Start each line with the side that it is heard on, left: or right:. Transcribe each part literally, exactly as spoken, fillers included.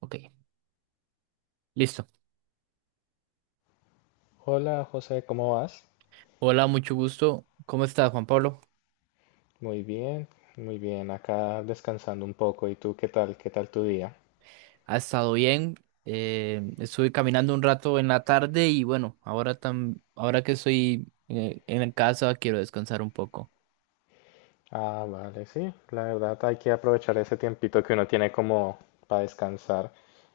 right: Ok, listo.
left: Hola José, ¿cómo vas?
right: Hola, mucho gusto. ¿Cómo estás, Juan Pablo?
left: Muy bien, muy bien, acá descansando un poco. ¿Y tú qué tal? ¿Qué tal tu día?
right: ¿Ha estado bien? Eh, estuve caminando un rato en la tarde y bueno, ahora, tam- ahora que estoy eh, en casa quiero descansar un poco.
left: Ah, vale, sí, la verdad hay que aprovechar ese tiempito que uno tiene como para descansar.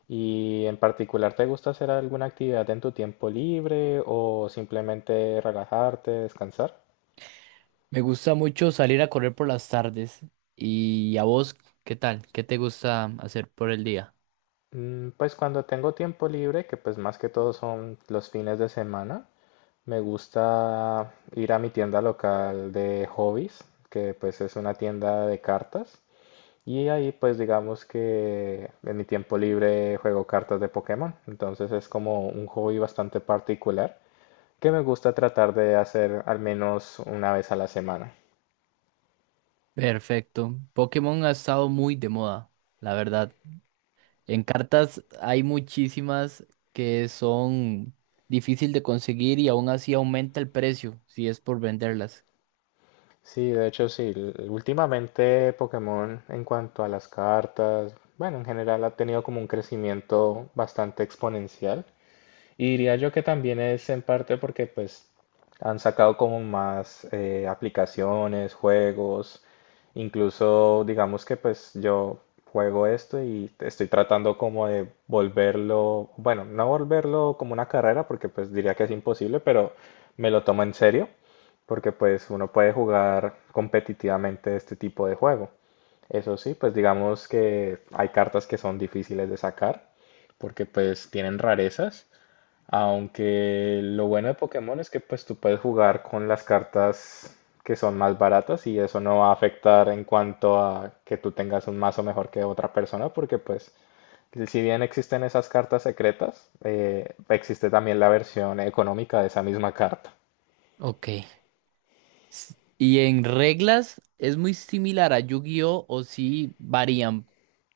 left: ¿Y en particular te gusta hacer alguna actividad en tu tiempo libre o simplemente relajarte, descansar?
right: Me gusta mucho salir a correr por las tardes. ¿Y a vos qué tal? ¿Qué te gusta hacer por el día?
left: Mm, pues cuando tengo tiempo libre, que pues más que todo son los fines de semana, me gusta ir a mi tienda local de hobbies, que pues es una tienda de cartas. Y ahí pues digamos que en mi tiempo libre juego cartas de Pokémon. Entonces es como un hobby bastante particular que me gusta tratar de hacer al menos una vez a la semana.
right: Perfecto. Pokémon ha estado muy de moda, la verdad. En cartas hay muchísimas que son difícil de conseguir y aún así aumenta el precio si es por venderlas.
left: Sí, de hecho sí. l- Últimamente Pokémon en cuanto a las cartas, bueno, en general ha tenido como un crecimiento bastante exponencial. Y diría yo que también es en parte porque pues han sacado como más eh, aplicaciones, juegos, incluso digamos que pues yo juego esto y estoy tratando como de volverlo, bueno, no volverlo como una carrera porque pues diría que es imposible, pero me lo tomo en serio porque pues uno puede jugar competitivamente este tipo de juego. Eso sí, pues digamos que hay cartas que son difíciles de sacar porque pues tienen rarezas, aunque lo bueno de Pokémon es que pues tú puedes jugar con las cartas que son más baratas y eso no va a afectar en cuanto a que tú tengas un mazo mejor que otra persona porque pues si bien existen esas cartas secretas, eh, existe también la versión económica de esa misma carta.
right: Ok. S- ¿Y en reglas es muy similar a Yu-Gi-Oh o sí varían?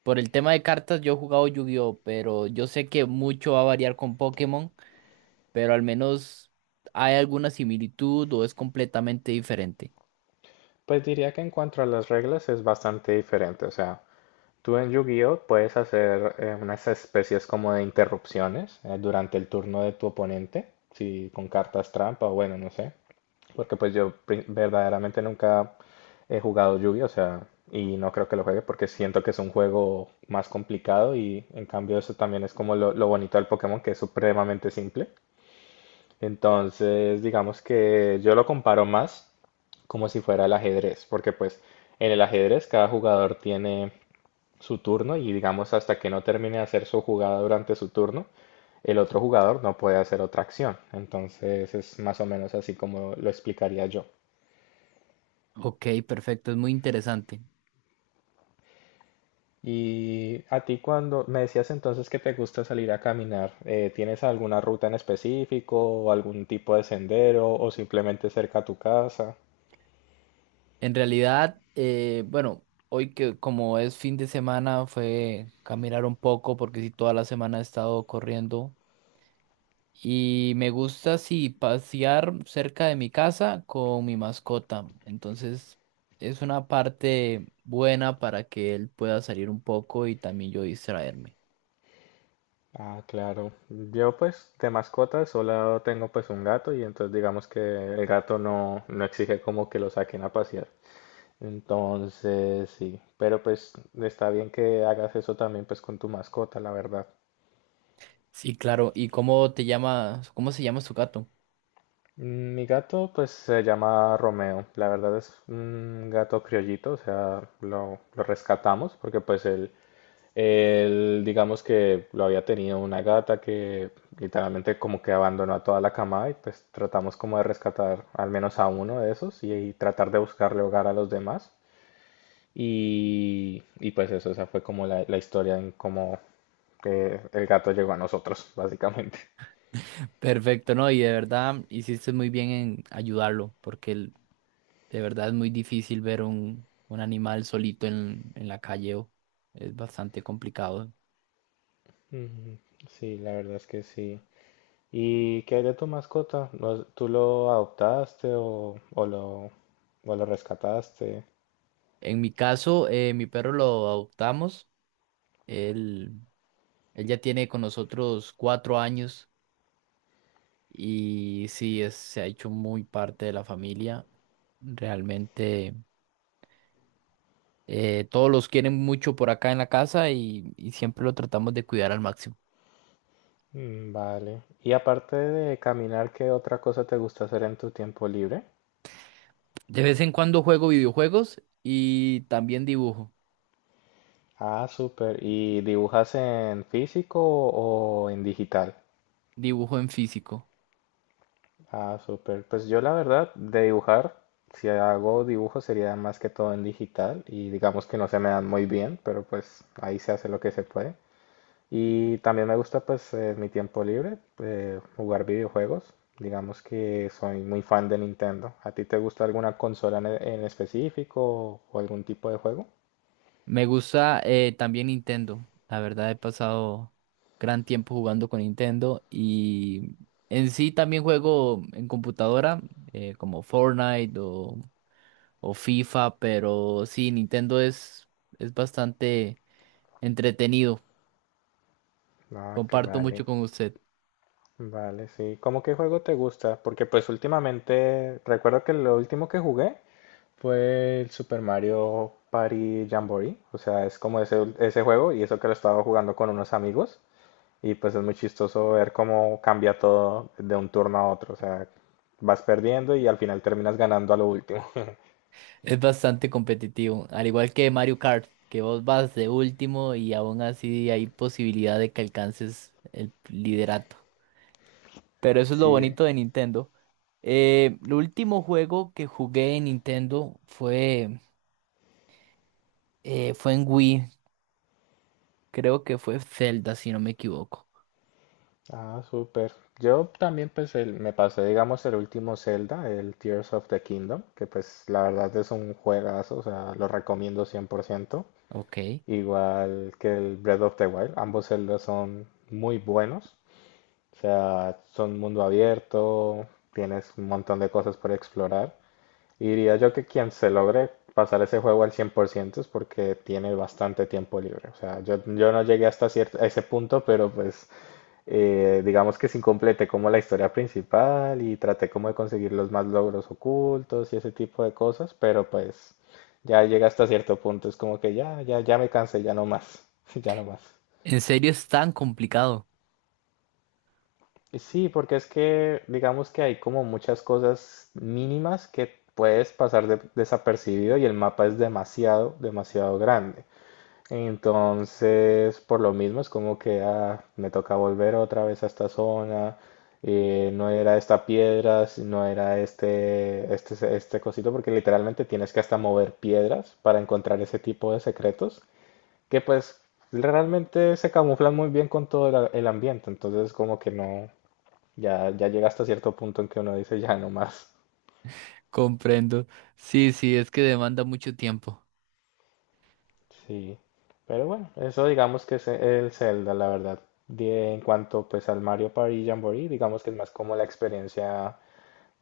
right: Por el tema de cartas yo he jugado Yu-Gi-Oh, pero yo sé que mucho va a variar con Pokémon, pero al menos, ¿hay alguna similitud o es completamente diferente?
left: Pues diría que en cuanto a las reglas es bastante diferente, o sea, tú en Yu-Gi-Oh! Puedes hacer eh, unas especies como de interrupciones eh, durante el turno de tu oponente, si con cartas trampa o bueno, no sé. Porque pues yo pri- verdaderamente nunca he jugado Yu-Gi-Oh! O sea, y no creo que lo juegue porque siento que es un juego más complicado y en cambio eso también es como lo, lo bonito del Pokémon, que es supremamente simple. Entonces, digamos que yo lo comparo más como si fuera el ajedrez, porque pues en el ajedrez cada jugador tiene su turno y digamos hasta que no termine de hacer su jugada durante su turno, el otro jugador no puede hacer otra acción. Entonces es más o menos así como lo explicaría yo.
right: Ok, perfecto, es muy interesante.
left: Y a ti cuando me decías entonces que te gusta salir a caminar, eh, ¿tienes alguna ruta en específico o algún tipo de sendero o simplemente cerca a tu casa?
right: En realidad, eh, bueno, hoy que como es fin de semana fue caminar un poco porque sí, toda la semana he estado corriendo y me gusta sí pasear cerca de mi casa con mi mascota. Entonces es una parte buena para que él pueda salir un poco y también yo distraerme.
left: Ah, claro. Yo pues de mascota solo tengo pues un gato y entonces digamos que el gato no, no exige como que lo saquen a pasear. Entonces, sí, pero pues está bien que hagas eso también pues con tu mascota, la verdad.
right: Sí, claro. ¿Y cómo te llamas? ¿Cómo se llama su gato?
left: Mm, mi gato pues se llama Romeo, la verdad es un gato criollito, o sea, lo, lo rescatamos porque pues él, él, digamos que lo había tenido una gata que literalmente como que abandonó a toda la camada y pues tratamos como de rescatar al menos a uno de esos y y tratar de buscarle hogar a los demás. Y, y pues eso, esa fue como la, la historia en cómo eh, el gato llegó a nosotros, básicamente.
right: Perfecto, no, y de verdad hiciste muy bien en ayudarlo porque él, de verdad, es muy difícil ver un, un animal solito en, en la calle. o- Es bastante complicado.
left: Ujú, sí, la verdad es que sí. ¿Y qué hay de tu mascota? ¿Lo- ¿Tú lo adoptaste o, o lo, o lo rescataste?
right: En mi caso, eh, mi perro lo adoptamos. Él, Él ya tiene con nosotros cuatro años y sí, es, se ha hecho muy parte de la familia. Realmente eh, todos los quieren mucho por acá en la casa y, y siempre lo tratamos de cuidar al máximo.
left: Mm, vale. Y aparte de caminar, ¿qué otra cosa te gusta hacer en tu tiempo libre?
right: De vez en cuando juego videojuegos y también dibujo,
left: Ah, súper. ¿Y dibujas en físico o en digital?
right: dibujo en físico.
left: Ah, súper. Pues yo la verdad, de dibujar, si hago dibujo sería más que todo en digital y digamos que no se me dan muy bien, pero pues ahí se hace lo que se puede. Y también me gusta pues en mi tiempo libre eh, jugar videojuegos. Digamos que soy muy fan de Nintendo. ¿A ti te gusta alguna consola en, en específico o algún tipo de juego?
right: Me gusta eh, también Nintendo. La verdad he pasado gran tiempo jugando con Nintendo y en sí también juego en computadora eh, como Fortnite o, o FIFA, pero sí, Nintendo es, es bastante entretenido.
left: Ah, que
right: Comparto
left: vale.
right: mucho con usted.
left: Vale, sí. ¿Cómo qué juego te gusta? Porque pues últimamente recuerdo que lo último que jugué fue el Super Mario Party Jamboree. O sea, es como ese, ese juego y eso que lo estaba jugando con unos amigos. Y pues es muy chistoso ver cómo cambia todo de un turno a otro. O sea, vas perdiendo y al final terminas ganando a lo último.
right: Es bastante competitivo, al igual que Mario Kart, que vos vas de último y aún así hay posibilidad de que alcances el liderato. Pero eso es lo
left: Sí.
right: bonito de Nintendo. Eh, el último juego que jugué en Nintendo fue, eh, fue en Wii. Creo que fue Zelda, si no me equivoco.
left: Ah, súper. Yo también pues el- me pasé, digamos, el último Zelda, el Tears of the Kingdom, que pues la verdad es un juegazo, o sea, lo recomiendo cien por ciento,
right: Ok.
left: igual que el Breath of the Wild, ambos Zeldas son muy buenos, o sea, son mundo abierto, tienes un montón de cosas por explorar, y diría yo que quien se logre pasar ese juego al cien por ciento es porque tiene bastante tiempo libre, o sea, yo, yo no llegué hasta cier- a ese punto, pero pues eh, digamos que sin completé como la historia principal y traté como de conseguir los más logros ocultos y ese tipo de cosas, pero pues ya llega hasta cierto punto, es como que ya, ya, ya me cansé, ya no más, ya no más.
right: ¿En serio es tan complicado?
left: Y sí, porque es que digamos que hay como muchas cosas mínimas que puedes pasar de- desapercibido y el mapa es demasiado, demasiado grande. Entonces, por lo mismo, es como que ah, me toca volver otra vez a esta zona. Eh, no era esta piedra, si no era este, este, este cosito, porque literalmente tienes que hasta mover piedras para encontrar ese tipo de secretos, que pues realmente se camuflan muy bien con todo el, el ambiente. Entonces, como que no, ya, ya llega hasta cierto punto en que uno dice ya no más.
right: Comprendo. Sí, sí, es que demanda mucho tiempo.
left: Sí, pero bueno, eso digamos que es el Zelda, la verdad. De- en cuanto pues al Mario Party Jamboree, digamos que es más como la experiencia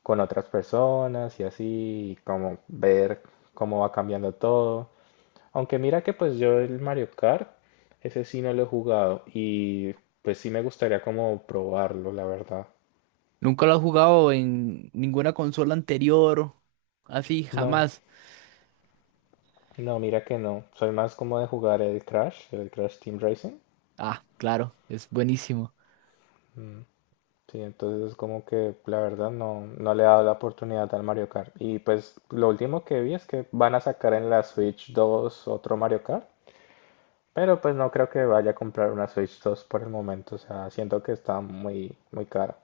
left: con otras personas y así, y como ver cómo va cambiando todo. Aunque mira que pues yo el Mario Kart, ese sí no lo he jugado y pues sí me gustaría como probarlo, la verdad.
right: ¿Nunca lo has jugado en ninguna consola anterior? Así,
left: No,
right: jamás.
left: no, mira que no. Soy más como de jugar el Crash, el Crash Team Racing.
right: Ah, claro, es buenísimo.
left: Sí, entonces es como que la verdad no, no le ha dado la oportunidad al Mario Kart. Y pues lo último que vi es que van a sacar en la Switch dos otro Mario Kart, pero pues no creo que vaya a comprar una Switch dos por el momento, o sea, siento que está muy, muy cara.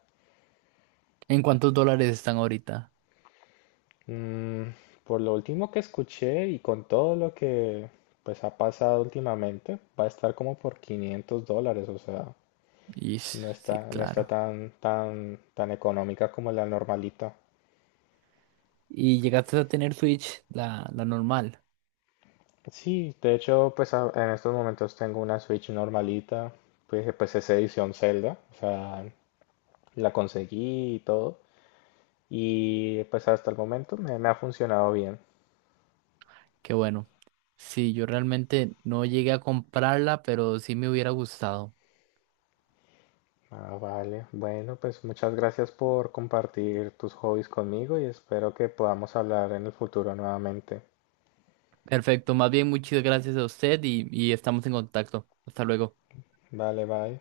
right: ¿En cuántos dólares están ahorita?
left: Mm, por lo último que escuché y con todo lo que pues ha pasado últimamente, va a estar como por quinientos dólares, o sea,
right: Ish,
left: no
right: sí,
left: está, no está
right: claro.
left: tan, tan, tan económica como la normalita.
right: ¿Y llegaste a tener Switch, la, la normal?
left: Sí, de hecho, pues a- en estos momentos tengo una Switch normalita, pues, eh, pues es edición Zelda, o sea, la conseguí y todo, y pues hasta el momento me, me ha funcionado bien.
right: Qué bueno. Sí, yo realmente no llegué a comprarla, pero sí me hubiera gustado.
left: Ah, vale, bueno, pues muchas gracias por compartir tus hobbies conmigo y espero que podamos hablar en el futuro nuevamente.
right: Perfecto, más bien muchas gracias a usted y, y estamos en contacto. Hasta luego.
left: Vale, bye.